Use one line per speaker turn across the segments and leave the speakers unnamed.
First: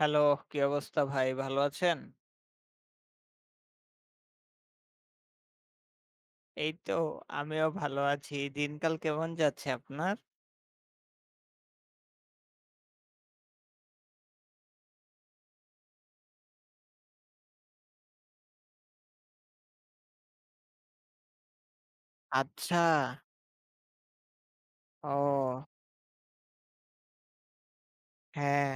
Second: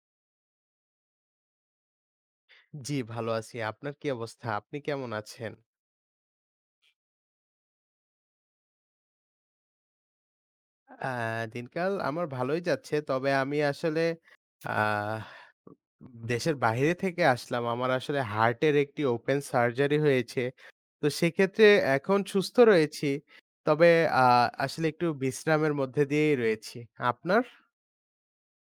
Hello কি অবস্থা ভাই ভালো আছেন?
জ্বি ভালো আছি। আপনার কি অবস্থা? আপনি কেমন আছেন?
এই তো আমিও ভালো আছি। দিনকাল কেমন যাচ্ছে আপনার?
আ দিনকাল আমার ভালোই যাচ্ছে। তবে আমি আসলে আহ উ দেশের বাইরে থেকে আসলাম। আমার আসলে হার্টের একটি ওপেন সার্জারি হয়েছে। তো সেক্ষেত্রে এখন সুস্থ
আচ্ছা।
রয়েছি। তবে আ আসলে একটু
ও।
বিশ্রামের মধ্যে দিয়েই রয়েছি। আপনার?
হ্যাঁ,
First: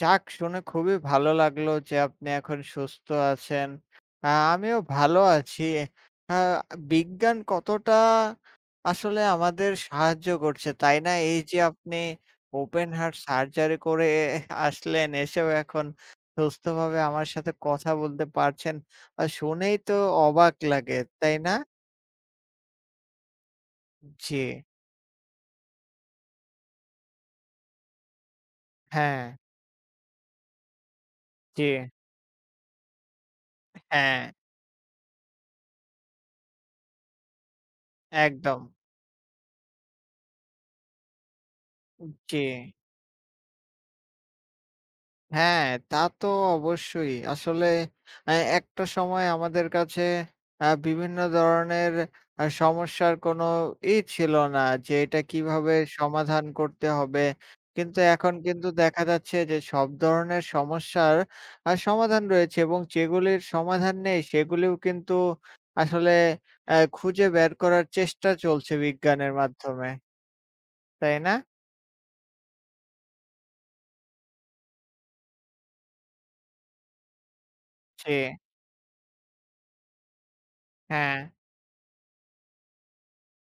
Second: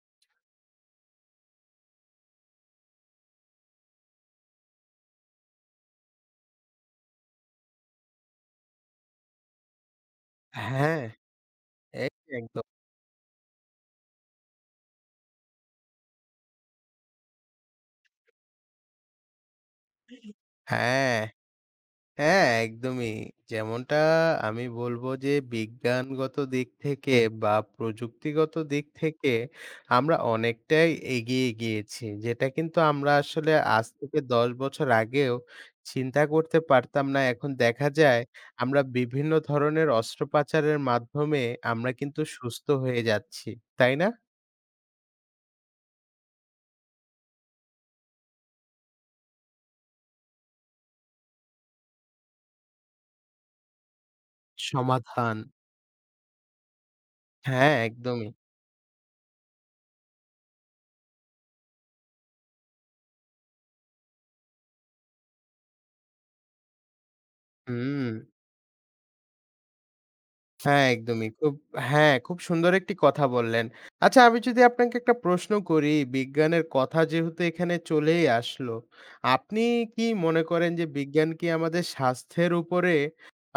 যাক শুনে খুবই ভালো লাগলো, যে আপনি এখন সুস্থ আছেন। আ আমিও ভালো আছি। আ বিজ্ঞান কতটা আসলে আমাদের সাহায্য করছে
হ্যাঁ,
তাই
হ্যাঁ।
না? এই যে আপনি
এক একদম।
ওপেন হার্ট সার্জারি করে আসলেন এসেও এখন সুস্থভাবে আমার সাথে কথা বলতে পারছেন বা শুনেই তো অবাক লাগে
হ্যাঁ।
তাই না?
হ্যাঁ, একদমই যেমনটা
জি।
আমি বলব যে বিজ্ঞানগত দিক থেকে বা প্রযুক্তিগত দিক থেকে
হ্যাঁ।
আমরা অনেকটাই এগিয়ে
জি।
গিয়েছি। যেটা কিন্তু আমরা আসলে আজ থেকে
হ্যাঁ।
১০ বছর আগেও চিন্তা করতে পারতাম না এখন দেখা যায়
একদম।
আমরা বিভিন্ন ধরনের অস্ত্রোপচারের মাধ্যমে আমরা কিন্তু
জি।
সুস্থ হয়ে যাচ্ছি তাই না?
হ্যাঁ তা তো অবশ্যই। আসলে আ একটা সময় আমাদের কাছে আ বিভিন্ন ধরনের সমস্যার কোনো ই ছিল না, যে এটা
সমাধান।
কীভাবে সমাধান করতে হবে।
হ্যাঁ,
কিন্তু
একদমই।
এখন কিন্তু দেখা যাচ্ছে যে, সব ধরনের সমস্যার আ সমাধান রয়েছে এবং যেগুলির সমাধান নেই সেগুলিও কিন্তু আসলে আ খুঁজে বের করার
হুম।
চেষ্টা চলছে বিজ্ঞানের মাধ্যমে।
হ্যাঁ
তাই
একদমই
না?
খুব হ্যাঁ খুব সুন্দর একটি কথা বললেন। আচ্ছা আমি যদি আপনাকে একটা প্রশ্ন করি বিজ্ঞানের কথা যেহেতু এখানে চলেই
জি।
আসল আপনি কি মনে করেন যে
হ্যাঁ।
বিজ্ঞান কি আমাদের স্বাস্থ্যের উপরে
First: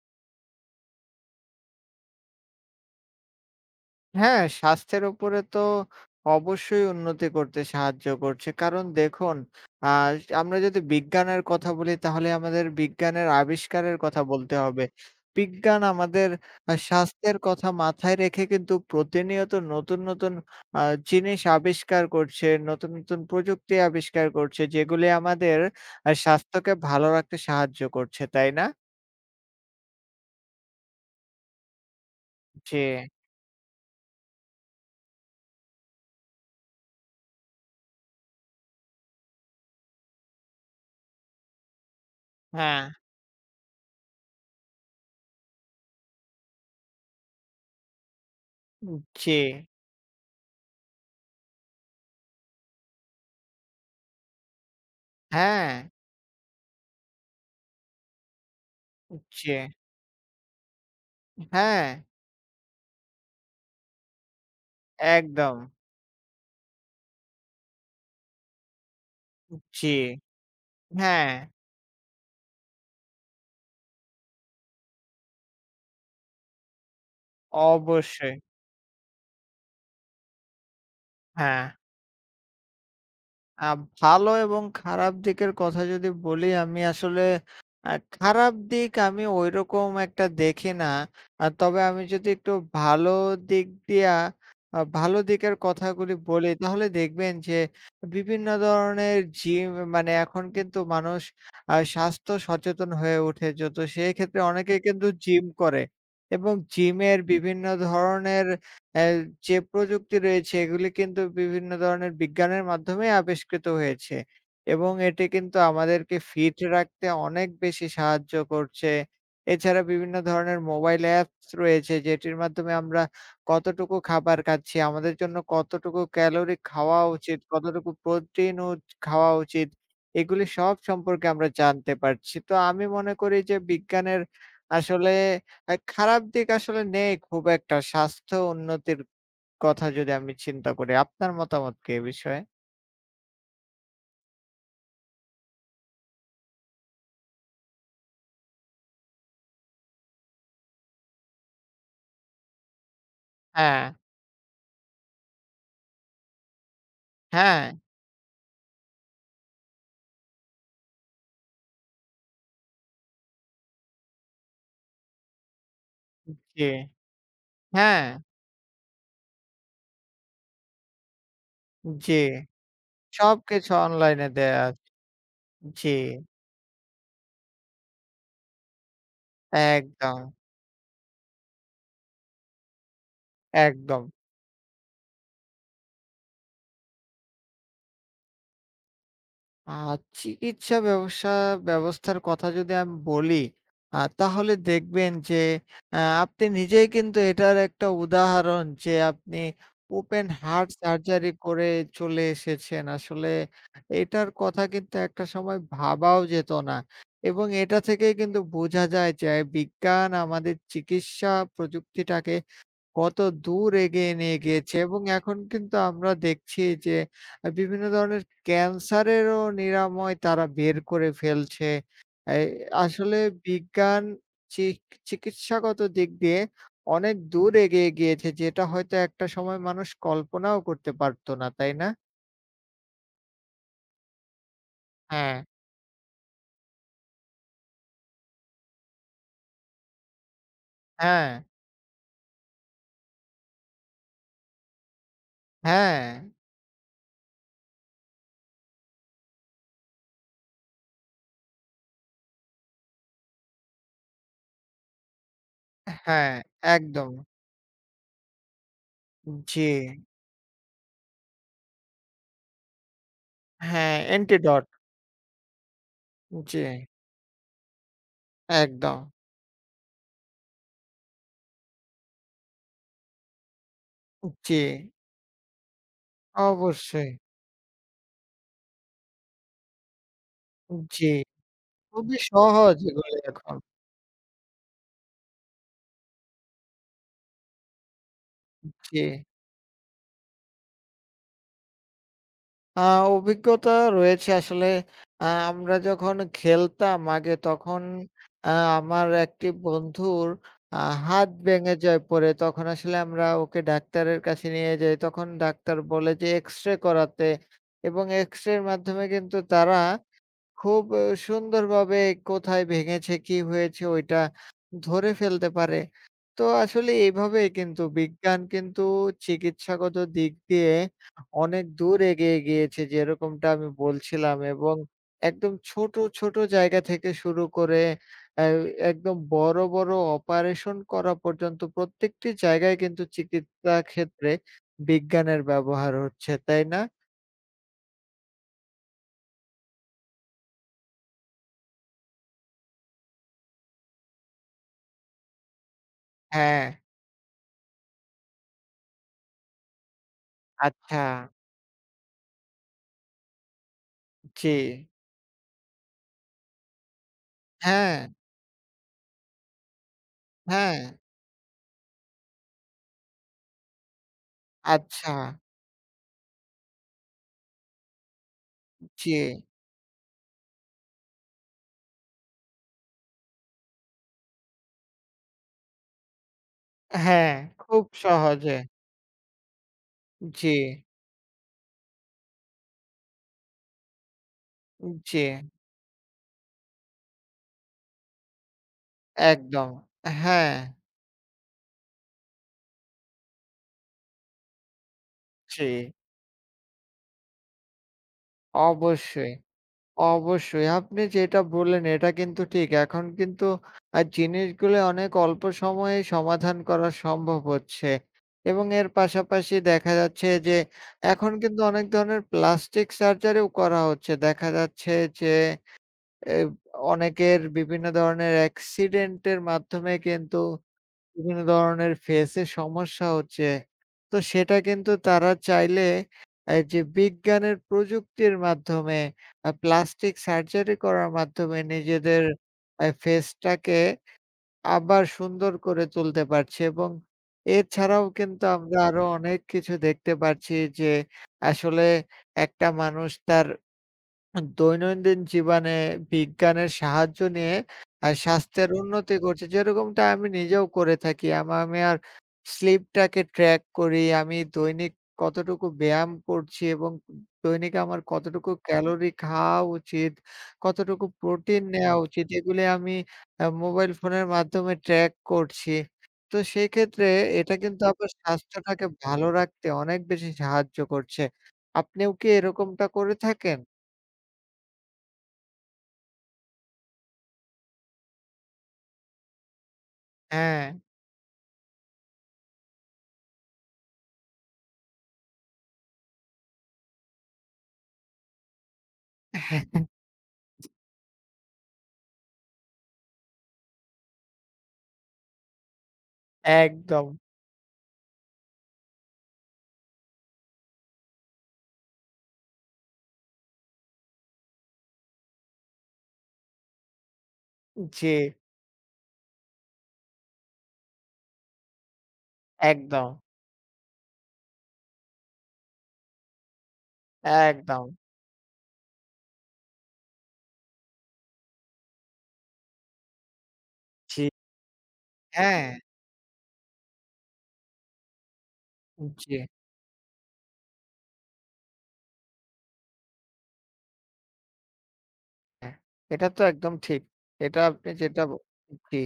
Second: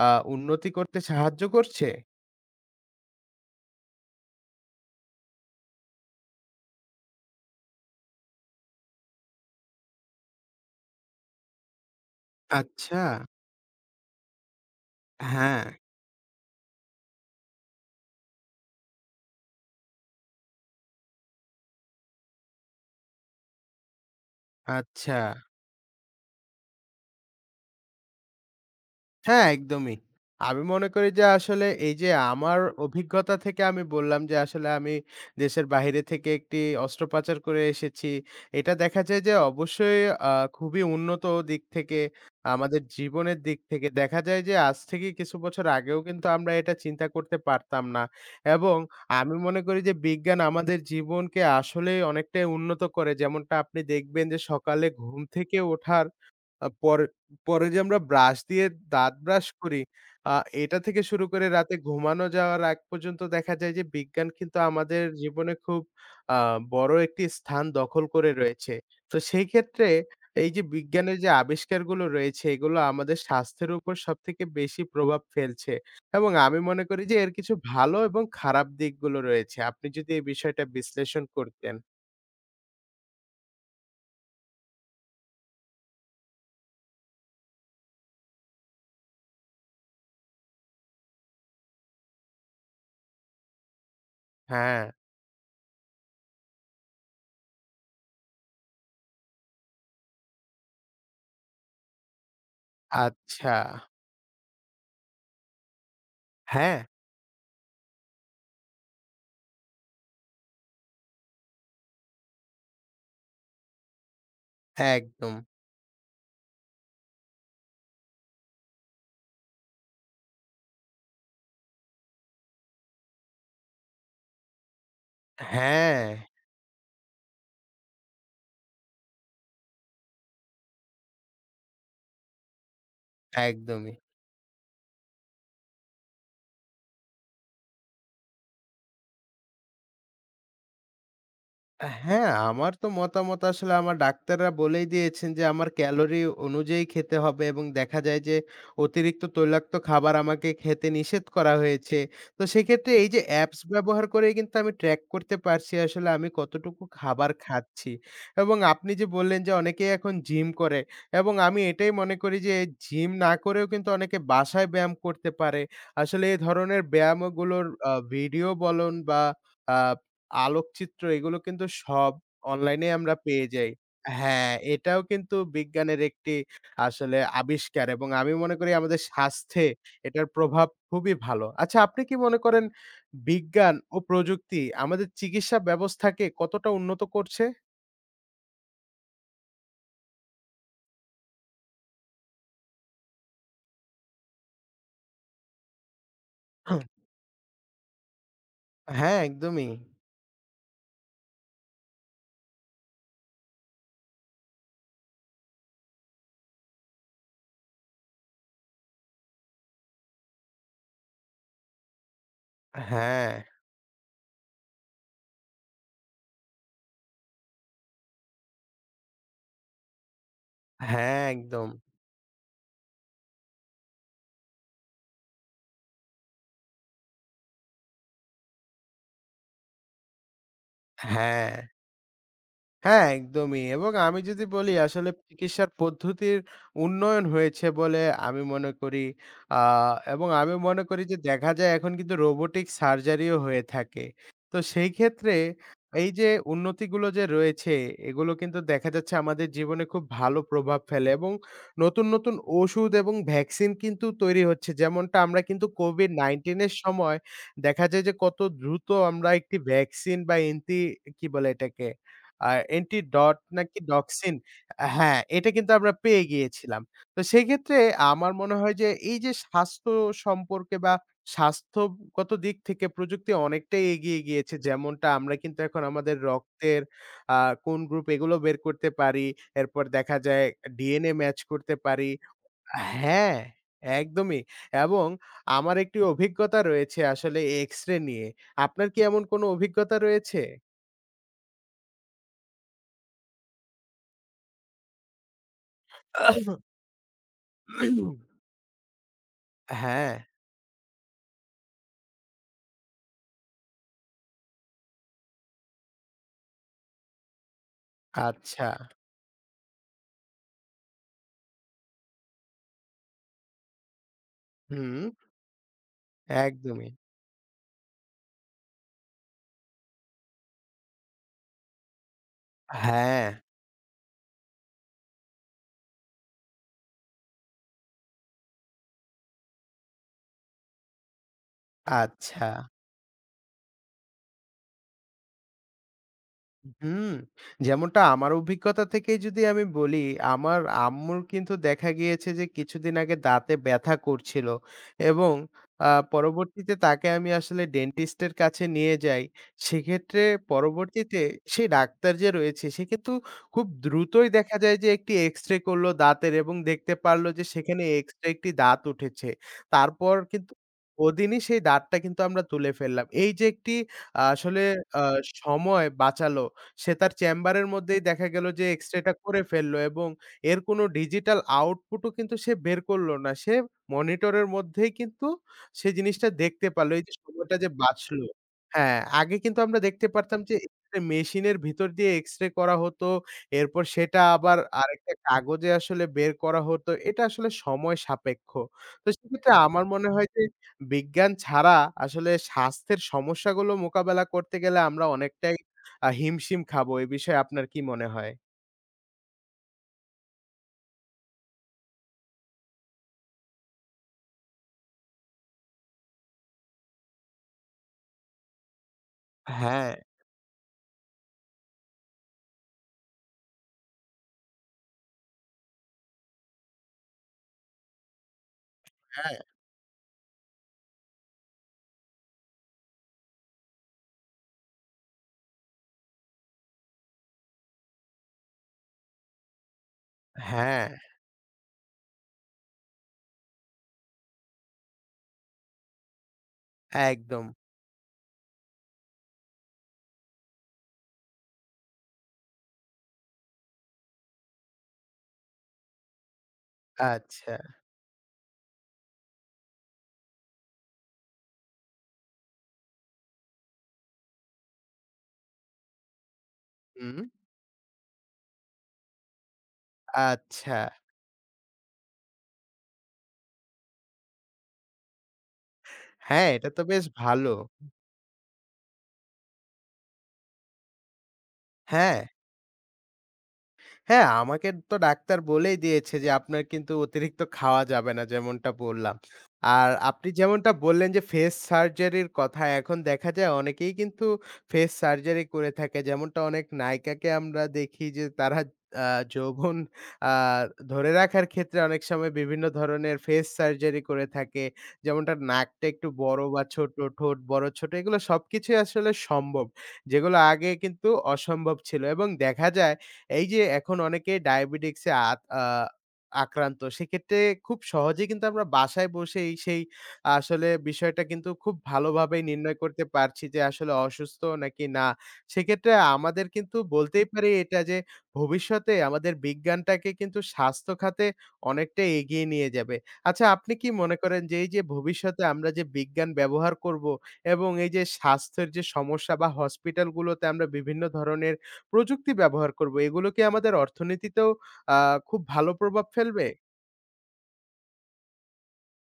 আ উন্নতি করতে সাহায্য করছে?
হ্যাঁ স্বাস্থ্যের উপরে তো অবশ্যই উন্নতি করতে সাহায্য করছে। কারণ দেখুন আ আমরা যদি বিজ্ঞানের কথা বলি, তাহলে আমাদের
আচ্ছা।
বিজ্ঞানের আবিষ্কারের কথা বলতে হবে।
হ্যাঁ।
বিজ্ঞান আমাদের স্বাস্থ্যের কথা মাথায় রেখে কিন্তু প্রতিনিয়ত নতুন, নতুন আ জিনিস আবিষ্কার করছে, নতুন, নতুন প্রযুক্তি আবিষ্কার করছে যেগুলি
আচ্ছা।
আমাদের আ স্বাস্থ্যকে ভালো রাখতে সাহায্য করছে, তাই না?
হ্যাঁ, একদমই। আমি মনে করি যে আসলে এই যে আমার
জি।
অভিজ্ঞতা থেকে আমি বললাম যে আসলে আমি দেশের বাইরে থেকে একটি অস্ত্রোপচার করে এসেছি। এটা দেখা যায় যে অবশ্যই আ খুবই উন্নত দিক থেকে আমাদের
হ্যাঁ।
জীবনের দিক থেকে দেখা যায় যে আজ থেকে কিছু বছর আগেও কিন্তু আমরা এটা চিন্তা করতে পারতাম না। এবং
জি।
আমি মনে করি যে বিজ্ঞান আমাদের জীবনকে আসলেই অনেকটাই উন্নত করে যেমনটা আপনি দেখবেন যে সকালে ঘুম থেকে
হ্যাঁ।
ওঠার আ পরে পরে যে আমরা ব্রাশ দিয়ে দাঁত ব্রাশ
জি।
করি আ এটা থেকে শুরু করে রাতে
হ্যাঁ।
ঘুমানো যাওয়ার আগ পর্যন্ত দেখা যায় যে বিজ্ঞান কিন্তু আমাদের জীবনে
একদম।
খুব আ বড় একটি স্থান দখল করে রয়েছে। তো সেই
উ
ক্ষেত্রে
জি,
এই যে বিজ্ঞানের যে
হ্যাঁ।
আবিষ্কারগুলো রয়েছে এগুলো আমাদের স্বাস্থ্যের উপর সবথেকে বেশি প্রভাব ফেলছে। এবং আমি মনে করি যে এর কিছু ভালো এবং
অবশ্যই।
খারাপ দিকগুলো রয়েছে আপনি যদি এই বিষয়টা বিশ্লেষণ
হ্যাঁ।
করতেন।
আ ভালো এবং খারাপ দিকের কথা যদি বলি আমি আসলে আ খারাপ দিক আমি ওইরকম একটা দেখি না। আ তবে আমি যদি একটু ভালো দিক দিয়া আ
হ্যাঁ।
ভালো দিকের কথাগুলি বলি তাহলে দেখবেন যে বিভিন্ন ধরনের জিম মানে এখন কিন্তু মানুষ আ স্বাস্থ্য সচেতন হয়ে
আচ্ছা।
উঠেছে তো সেই ক্ষেত্রে অনেকেই কিন্তু জিম করে এবং
হ্যাঁ।
জিমের বিভিন্ন ধরনের এ যে প্রযুক্তি রয়েছে এগুলি কিন্তু বিভিন্ন ধরনের বিজ্ঞানের মাধ্যমে আবিষ্কৃত হয়েছে এবং এটি
একদম।
কিন্তু আমাদেরকে ফিট রাখতে অনেক বেশি সাহায্য করছে। এছাড়া বিভিন্ন ধরনের মোবাইল অ্যাপস রয়েছে যেটির মাধ্যমে আমরা কতটুকু খাবার খাচ্ছি আমাদের জন্য কতটুকু
হ্যাঁ।
ক্যালোরি খাওয়া উচিত, কতটুকু প্রোটিন ও খাওয়া উচিত এগুলি সব সম্পর্কে আমরা জানতে পারছি। তো আমি মনে করি যে
একদমই।
বিজ্ঞানের আসলে আ খারাপ দিক আসলে নেই খুব একটা স্বাস্থ্য উন্নতির কথা যদি আমি চিন্তা করি। আপনার মতামত কি এ
হ্যাঁ,
বিষয়ে?
আমার তো মতামত আসলে আমার ডাক্তাররা বলেই দিয়েছেন যে আমার ক্যালোরি অনুযায়ী খেতে হবে এবং দেখা যায় যে অতিরিক্ত তৈলাক্ত খাবার আমাকে খেতে নিষেধ করা হয়েছে। তো সেক্ষেত্রে এই যে অ্যাপস
হ্যাঁ।
ব্যবহার করেই কিন্তু আমি ট্রাক করতে পারছি আসলে আমি কতটুকু খাবার
হ্যাঁ।
খাচ্ছি এবং আপনি যে বললেন যে অনেকেই এখন জিম করে এবং আমি এটাই মনে করি যে জিম না করেও কিন্তু অনেকে বাসায় ব্যায়াম করতে পারে। আসলে
উ
এ
জি।
ধরনের ব্যায়ামগুলোর আ
হ্যাঁ।
ভিডিও বলন বা আ আলোকচিত্র এগুলো কিন্তু সব
জি
অনলাইনেই আমরা
সব
পেয়ে যাই।
কিছু অনলাইন
হ্যাঁ।
দেয়া আছ
এটাও কিন্তু
জি।
বিজ্ঞানের একটি আসলে আবিষ্কার এবং আমি মনে করি আমাদের স্বাস্থ্যে এটার
একদম।
প্রভাব খুবই ভালো। আচ্ছা আপনি কি মনে করেন বিজ্ঞান ও
একদম।
প্রযুক্তি আমাদের চিকিৎসা ব্যবস্থাকে কতটা উন্নত করছে?
আ চিকিৎসা ব্যবসা ব্যবস্থার কথা যদি আমি বলি আ তাহলে দেখবেন যে আ আপনি নিজেই
[unintelligible]
কিন্তু এটার একটা উদাহরণ যে
হ্যাঁ
আপনি
একদমই।
'ওপেন হার্ট সার্জারি' করে চলে এসেছেন। আসলে এটার কথা কিন্তু একটা সময় ভাবাও যেত না, এবং এটা থেকেই কিন্তু বোঝা যায় যে বিজ্ঞান আমাদের চিকিৎসা প্রযুক্তিটাকে কত
হ্যাঁ।
দূর এগিয়ে নিয়ে গিয়েছে এবং এখন কিন্তু আমরা দেখছি যে বিভিন্ন ধরনের 'ক্যান্সারেরও' নিরাময় তারা বের করে
হ্যাঁ
ফেলছে।
একদম।
এই আসলে বিজ্ঞান চিক চিকিৎসাগত দিক দিয়ে অনেক দূর এগিয়ে গিয়েছে যেটা হয়তো একটা সময় মানুষ কল্পনাও করতে পারত না,
হ্যাঁ।
তাই না?
হ্যাঁ একদমই। এবং আমি যদি বলি আসলে
হ্যাঁ।
চিকিৎসার পদ্ধতির উন্নয়ন হয়েছে বলে আমি মনে করি, আ এবং আমি মনে করি যে
হ্যাঁ।
দেখা যায় এখন কিন্তু 'রোবটিক সার্জারিও' হয়ে থাকে। তো সেই ক্ষেত্রে এই
হ্যাঁ।
যে উন্নতিগুলো যে রয়েছে এগুলো কিন্তু দেখা যাচ্ছে আমাদের জীবনে খুব ভালো প্রভাব ফেলে এবং নতুন, নতুন ওষুধ এবং ভ্যাকসিন কিন্তু তৈরি হচ্ছে। যেমনটা আমরা কিন্তু
হ্যাঁ,
'COVID-19' এর
একদম।
সময় দেখা যায় যে কত দ্রুত আমরা
হুম,
একটি
জ্বি।
ভ্যাকসিন বা, এন্টি কি বলে এটাকে আ অ্যান্টি ডট নাকি
হ্যাঁ,
ডক্সিন
এন্টি ডট।
হ্যাঁ, এটা কিন্তু আমরা পেয়ে গিয়েছিলাম।
জ্বি।
তো সেক্ষেত্রে আমার মনে হয় যে
একদম।
এই যে স্বাস্থ্য সম্পর্কে বা স্বাস্থ্যগত দিক থেকে প্রযুক্তি অনেকটাই এগিয়ে
উ
গিয়েছে।
জ্বি।
যেমনটা আমরা কিন্তু এখন আমাদের রক্তের
অবশ্যই।
আ কোন গ্রুপ এগুলো বের করতে পারি। এরপর দেখা যায়
উম জ্বি,
ডিএনএ মাচ করতে পারি
খুবই সহজ এগুলো
হ্যাঁ
এখন।
একদমই এবং আমার একটি অভিজ্ঞতা রয়েছে আসলে এক্সরে নিয়ে। আপনার কি
জ্বি।
এমন কোন অভিজ্ঞতা রয়েছে?
আ অভিজ্ঞতা রয়েছে আসলে আ আমরা যখন খেলতাম আগে, তখন আ আমার একটি
হ্যাঁ।
বন্ধুর আ হাত ভেঙে যায় পরে, তখন আসলে আমরা ওকে ডাক্তারের কাছে নিয়ে যাই তখন ডাক্তার বলে যে এক্সরে করাতে, এবং এক্সরের
আচ্ছা।
মাধ্যমে কিন্তু তারা খুব সুন্দরভাবে কোথায় ভেঙেছে কি হয়েছে ওইটা ধরে
হুম।
ফেলতে পারে। তো
একদমই।
আসলে এভাবে কিন্তু বিজ্ঞান কিন্তু চিকিৎসাগত দিক দিয়ে অনেক দূর এগিয়ে গিয়েছে,
হ্যাঁ।
যেরকমটা আমি বলছিলাম এবং একদম ছোট, ছোট জায়গা থেকে শুরু করে এই একদম বড়, বড় অপারেশন করা পর্যন্ত প্রত্যেকটি
আচ্ছা।
জায়গায় কিন্তু চিকিৎসা ক্ষেত্রে বিজ্ঞানের ব্যবহার হচ্ছে। তাই না?
হুম, যেমনটা আমার অভিজ্ঞতা থেকেই যদি আমি বলি, আমার আম্মুর কিন্তু দেখা গিয়েছে যে কিছুদিন আগে দাঁতে ব্যাথা করছিল এবং আ
হ্যাঁ।
পরবর্তীতে তাকে আমি আসলে ডেন্টিস্ট এর কাছে নিয়ে যাই, সেক্ষেত্রে
আচ্ছা।
পরবর্তীতে সে ডাক্তার যে রয়েছে সে কিন্তু খুব দ্রুতই দেখা যায়
জী।
যে একটি এক্সরে করলো দাঁতের, এবং দেখতে পারলো যে সেখানে
হ্যাঁ।
এক্সট্রা একটি দাঁত উঠেছে। তারপর কিন্তু
হ্যাঁ।
ওদিনই সেই দাঁতটা কিন্তু আমরা তুলে ফেললাম। এই যে একটি আসলে আ
আচ্ছা।
সময় বাঁচালো সে তার চেম্বারের মধ্যেই দেখা গেল যে এক্সরে টা করে
জী।
ফেলল, এবং এর কোন ডিজিটাল আউটপুট ও কিন্তু সে বের করল না। সে মনিটর এর মধ্যেই কিন্তু সে জিনিসটা দেখতে পারলো। এই যে
হ্যাঁ,
সময়টা যে
খুব
বাচলো
সহজে।
হ্যাঁ, আগে কিন্তু আমরা দেখতে পারতাম
জী।
যে মেশিনের ভিতর দিয়ে এক্সরে করা হতো। এরপর সেটা আবার আরেকটা
জী।
কাগজে আসলে বের করা হতো। এটা আসলে সময় সাপেক্ষ। তো সেক্ষেত্রে
একদম,
আমার মনে হয় যে
হ্যাঁ।
বিজ্ঞান ছাড়া আসলে স্বাস্থ্যের সমস্যাগুলো মোকাবেলা করতে গেলে আমরা অনেকটাই
জী।
আ হিমশিম খাবো এ বিষয়ে আপনার কী মনে হয়?
অবশ্যই, অবশ্যই আপনি যেটা বললেন এটা কিন্তু ঠিক। এখন কিন্তু আ জিনিসগুলা অনেক অল্প সময়েই সমাধান করা সম্ভব হচ্ছে। এবং এর পাশাপাশি দেখা
হ্যাঁ।
যাচ্ছে যে, এখন কিন্তু অনেক ধরনের প্লাস্টিক সার্জারিও করা হচ্ছে। দেখা যাচ্ছে যে অ্যা অনেকের বিভিন্ন ধরনের অ্যাক্সিডেন্টের
হ্যাঁ।
মাধ্যমে কিন্তু বিভিন্ন ধরনের ফেসে সমস্যা হচ্ছে, তো সেটা কিন্তু তারা চাইলে এই যে বিজ্ঞানের প্রযুক্তির মাধ্যমে আ প্লাস্টিক সার্জারি
হ্যাঁ।
করার মাধ্যমে নিজেদের আ ফেসটাকে আবার সুন্দর করে তুলতে পারছে এবং
একদম।
এছাড়াও কিন্তু আমরা আরো অনেক কিছু দেখতে পাচ্ছি। যে আসলে একটা মানুষ তার দৈনন্দিন জীবনে বিজ্ঞানের সাহায্য
আচ্ছা।
নিয়ে আ স্বাস্থ্যের উন্নতি করছে, যেরকমটা আমি নিজেও করে থাকি আমা আমি আর স্লিপটাকে ট্র্যাক করি, আমি দৈনিক কতটুকু ব্যায়াম করছি এবং
হুম।
দৈনিক আমার কতটুকু ক্যালোরি খাওয়া উচিত
আচ্ছা।
কতটুকু প্রোটিন নেওয়া উচিত এগুলি আমি আ মোবাইল ফোনের মাধ্যমে ট্রাক করছি, তো
হ্যাঁ এটা তো বেশ
সেক্ষেত্রে
ভালো।
এটা কিন্তু আমার স্বাস্থ্যটাকে ভালো রাখতে অনেক বেশি সাহায্য করছে। আপনিও
হ্যাঁ।
কি এরকমটা করে থাকেন?
হ্যাঁ আমাকে তো ডাক্তার বলেই দিয়েছে, যে আপনার কিন্তু অতিরিক্ত খাওয়া যাবে না যেমনটা বললাম। আর আপনি যেমনটা
হ্যাঁ।
বললেন যে ফেস সার্জারির কথা। এখন দেখা যায় অনেকেই কিন্তু ফেস সার্জারি করে থাকে। যেমনটা অনেক নায়িকাকে আমরা দেখি যে তারা আ যৌবন আ ধরে রাখার ক্ষেত্রে অনেক সময় বিভিন্ন ধরনের ফেস সার্জারি করে থাকে। যেমন তার নাকটা একটু বড় বা ছোট
একদম।
ঠোঁট বড়-ছোট এগুলা সবকিছুই আসলে সম্ভব। যেগুলো আগে কিন্তু অসম্ভব ছিল। এবং দেখা যায় এই যে এখন অনেকে ডায়াবেটিক্সে আত আ আক্রান্ত। সেক্ষেত্রে খুব সহজেই
জী।
কিন্তু আমরা বাসায় বসেই সেই আসলে বিষয়টা কিন্তু খুব ভালোভাবে নির্ণয় করতে
একদম।
পারছি, যে আসলে অসুস্থ নাকি না। সেক্ষেত্রে আমাদের কিন্তু বলতেই পারি এটা
একদম।
যে ভবিষ্যতে আমাদের বিজ্ঞানটাকে কিন্তু স্বাস্থ্যখাতে অনেকটাই এগিয়ে নিয়ে যাবে। আচ্ছা আপনি কি মনে
জী।
করেন যে এই যে ভবিষ্যতে আমরা
হ্যাঁ।
যে বিজ্ঞান ব্যবহার করব এবং এই যে স্বাস্থ্যের যে সমস্যা
জী।
বা হসপিটালগুলোতে আমরা বিভিন্ন ধরনের প্রযুক্তি ব্যবহার করব এগুলো কি আমাদের অর্থনীতিতেও আ খুব ভালো
হ্যাঁ,
প্রভাব
এটা তো
ফেলবে?
একদম ঠিক। এটা আপনি যেটা, জী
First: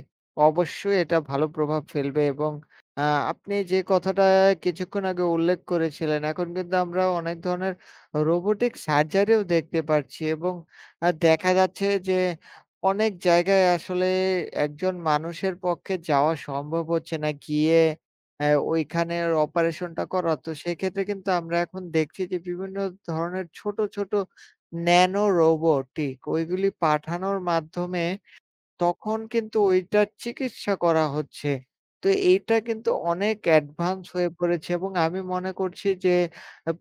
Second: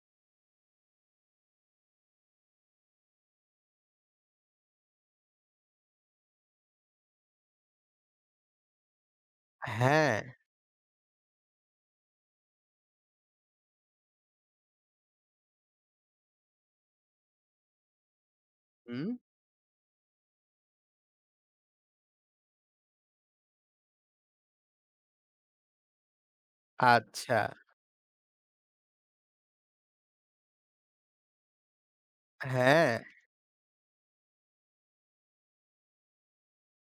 অবশ্যই এটা ভালো প্রভাব ফেলবে এবং আ আপনি যে কথাটা কিছুক্ষণ আগে উল্লেখ করেছিলেন এখন কিন্তু আমরা অনেক ধরনের রোবটিক সার্জারি ও দেখতে পাচ্ছি,
হ্যাঁ।
এবং আ দেখা যাচ্ছে যে অনেক জায়গায় আসলে একজন মানুষের পক্ষে যাওয়া সম্ভব হচ্ছে না, গিয়ে আ
হুম।
ঐখানে অপারেশন টা করা। তো সেক্ষেত্রে কিন্তু আমরা এখন দেখছি যে বিভিন্ন ধরনের ছোট, ছোট ন্যানো রোবটিক ঐগুলি
আচ্ছা।
পাঠানোর মাধ্যমে তখন কিন্তু ওইটার চিকিৎসা করা হচ্ছে। তো এইটা কিন্তু
হ্যাঁ।
অনেক অ্যাডভান্স হয়ে পড়েছে এবং আমি মনে করছি যে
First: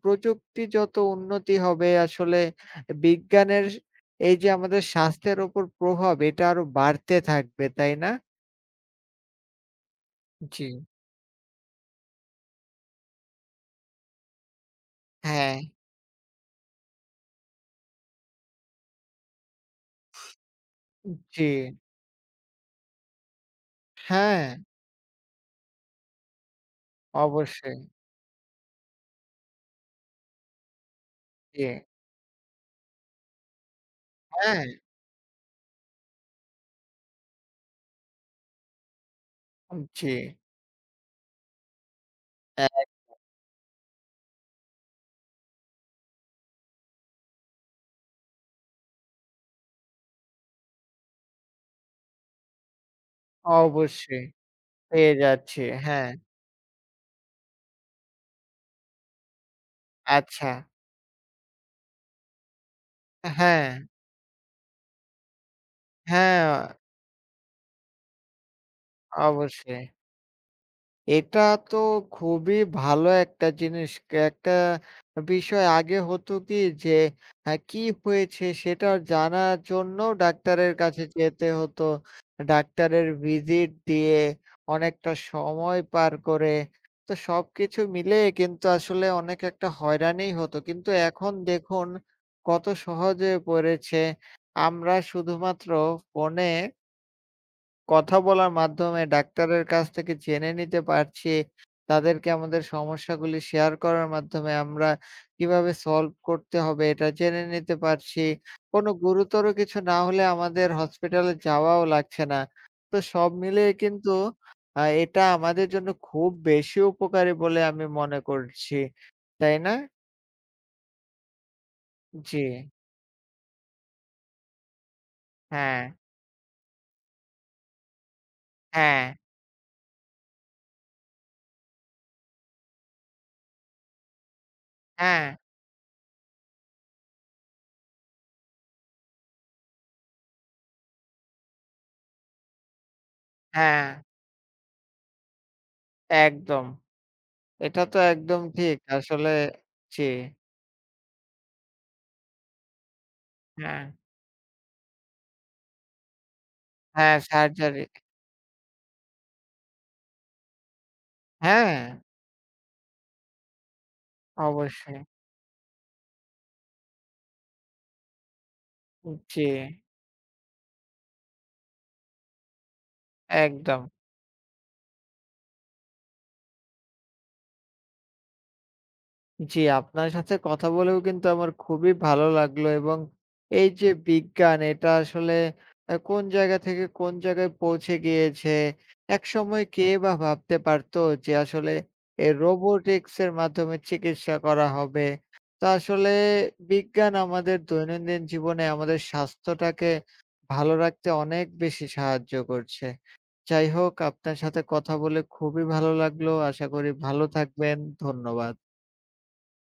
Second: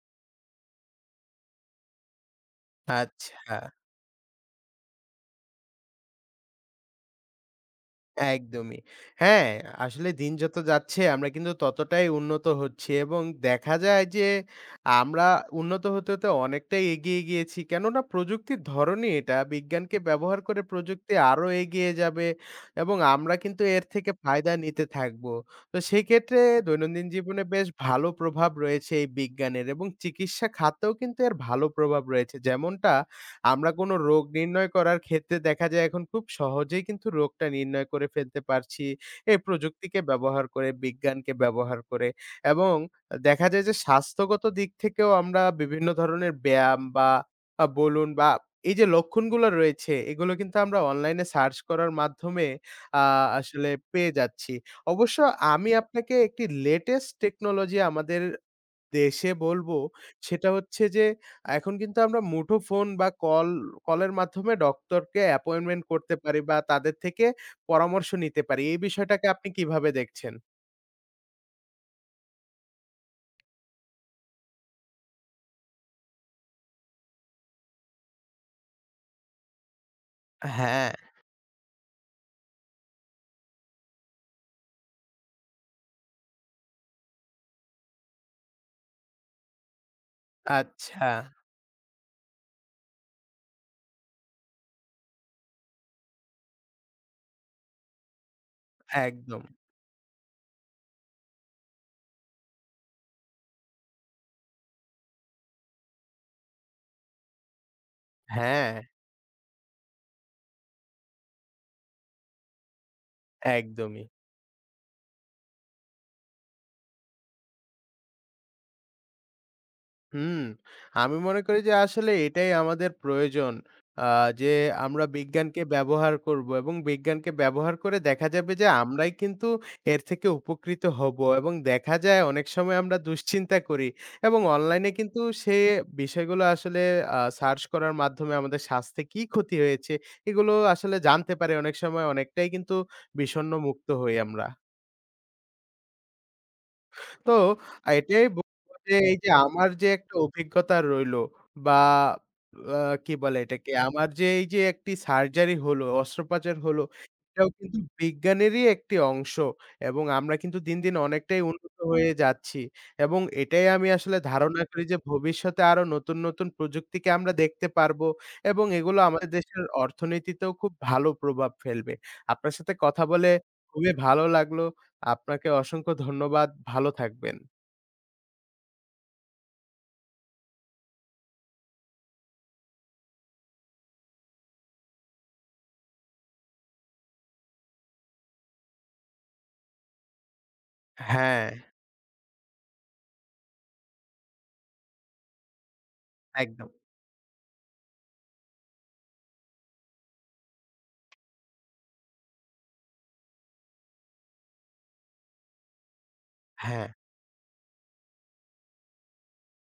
প্রযুক্তি যত উন্নতি হবে, আসলে
আচ্ছা।
বিজ্ঞানের এই যে আমাদের স্বাস্থ্যের উপর প্রভাব এটা আরো বাড়তে থাকবে, তাই না?
একদমই। হ্যাঁ, আসলে দিন যত
জী।
যাচ্ছে আমরা কিন্তু ততটাই উন্নত হচ্ছি এবং দেখা যায় যে আমরা
হ্যাঁ।
উন্নত হতে হতে অনেকটাই এগিয়ে গিয়েছি। কেননা প্রযুক্তির ধরনই এটা বিজ্ঞানকে ব্যবহার করে প্রযুক্তি
জী।
আরও এগিয়ে যাবে এবং আমরা কিন্তু এর থেকে ফায়দা
হ্যাঁ।
নিতে থাকবো, তো সেই ক্ষেত্রে দৈনন্দিন জীবনে বেশ
অবশ্যই।
ভালো প্রভাব রয়েছে এই বিজ্ঞানের এবং চিকিৎসা খাতেও কিন্তু এর ভালো
জী।
প্রভাব রয়েছে, যেমনটা আমরা কোন রোগ
হ্যাঁ।
নির্ণয় করার ক্ষেত্রে দেখা যায় এখন খুব সহজেই কিন্তু রোগটা নির্ণয় করে ফেলতে পারছি। এই প্রযুক্তিকে
জী।
ব্যবহার করে, বিজ্ঞানকে ব্যবহার করে এবং
একদম।
দেখা যায় যে স্বাস্থ্যগত দিক থেকেও আমরা বিভিন্ন ধরনের ব্যায়াম বা আ বলুন বা এই যে লক্ষণগুলো রয়েছে এগুলো কিন্তু আমরা অনলাইনে সার্চ করার মাধ্যমে আ আসলে পেয়ে
অবশ্যই,
যাচ্ছি।
পেয়ে
অবশ্য
যাচ্ছি,
আমি
হ্যাঁ।
আপনাকে একটি লেটেস্ট টেকনোলজি আমাদের দেশে বলবো, সেটা
আচ্ছা।
হচ্ছে যে এখন কিন্তু আমরা মুঠো ফোন বা কল
হ্যাঁ।
কলের মাধ্যমে ডক্টর কে অ্যাপয়েন্টমেন্ট করতে পারি বা
হ্যাঁ।
তাদের থেকে পরামর্শ নিতে পারি। এই বিষয়টাকে আপনি
অবশ্যই।
কিভাবে দেখছেন?
এটা তো খুবই ভালো একটা জিনিস, কে একটা বিষয় আগে হতো কি? যে এ কী হয়েছে সেটা জানার জন্যও ডাক্তারের
হ্যাঁ।
কাছে যেতে হত। ডাক্তারের ভিজিট দিয়ে অনেকটা সময় পার করে, তো সবকিছু মিলেই কিন্তু আসলে অনেক একটা হয়রানিই হত। কিন্তু
আচ্ছা।
এখন দেখুন কত সহজে পড়েছে। আমরা শুধুমাত্র ফোনে কথা বলার মাধ্যমে
একদম।
ডাক্তারের কাছ থেকে জেনে নিতে পারছি, তাদেরকে আমাদের সমস্যাগুলি শেয়ার করার মাধ্যমে আমরা কিভাবে সলভ করতে হবে, এটা জেনে নিতে পারছি।
হ্যাঁ।
কোন গুরুতর কিছু না হলে আমাদের হসপিটালে যাওয়াও লাগছে না। তো সব মিলিয়েই
একদমই।
কিন্তু অ্যা এটা আমাদের জন্য খুব বেশি উপকারী বলে আমি মনে করছি। তাই না?
হুম। আমি মনে করি যে আসলে এটাই
জি।
আমাদের প্রয়োজন। অ্যা যে আমরা বিজ্ঞানকে
হ্যাঁ।
ব্যবহার করব এবং বিজ্ঞানকে ব্যবহার করে দেখা যাবে যে আমরাই
হ্যাঁ।
কিন্তু এর থেকে উপকৃত হব এবং দেখা যায় অনেক সময় আমরা দুশ্চিন্তা করি এবং অনলাইনে কিন্তু
হ্যাঁ।
সে বিষয়গুলো আসলে অ্যা সার্চ করার মাধ্যমে আমাদের স্বাস্থ্যে কী ক্ষতি হয়েছে এগুলো আসলে জানতে পারি অনেক সময় অনেকটাই কিন্তু বিষণ্ণ মুক্ত
হ্যাঁ।
হই আমরা।
একদম।
তো,
এটা তো
এইটাই
একদম
বলবো
ঠিক
যে
আসলে
আমার যে
জি।
একটা অভিজ্ঞতা রইলো বা অ্যা কি বলে এটাকে?
হ্যাঁ।
আমার যে এই যে একটি সার্জারি হলো, অস্ত্রপাচার হলো,
হ্যাঁ
এটাও কিন্তু
সার্জারি।
বিজ্ঞানেরই একটি অংশ। এবং আমরা কিন্তু দিন, দিন অনেকটাই উন্নত
হ্যাঁ।
হয়ে যাচ্ছি। এবং এটাই আমি আসলে ধারণা করি যে
অবশ্যই।
ভবিষ্যতে আরো নতুন, নতুন প্রযুক্তিকে আমরা দেখতে পারবো এবং এগুলো
উন
আমাদের
জি।
দেশের অর্থনীতিতেও খুব ভালো প্রভাব ফেলবে। আপনার সাথে কথা বলে
একদম।
খুবই ভালো লাগলো। আপনাকে অসংখ্য ধন্যবাদ। ভালো থাকবেন।
জ্বী, আপনার সাথে কথা বলেও কিন্তু আমার খুবই ভালো লাগলো। এবং এই যে বিজ্ঞান, এটা আসলে অ্যা কোনো জায়গা থেকে কোনো জায়গায় পৌঁছে গিয়েছে। একসময় কে বা ভাবতে পারত যে
হ্যাঁ।
আসলে এ robotics এর মাধ্যমে চিকিৎসা করা হবে? তো আসলে
একদম।
বিজ্ঞান আমাদের দৈনন্দিন জীবনে আমাদের স্বাস্থ্যটাকে ভালো রাখতে অনেক বেশি সাহায্য করছে। যাই হোক আপনার সাথে কথা বলে খুবই ভালো লাগলো, আশা করি
হ্যাঁ।
ভালো থাকবেন। ধন্যবাদ।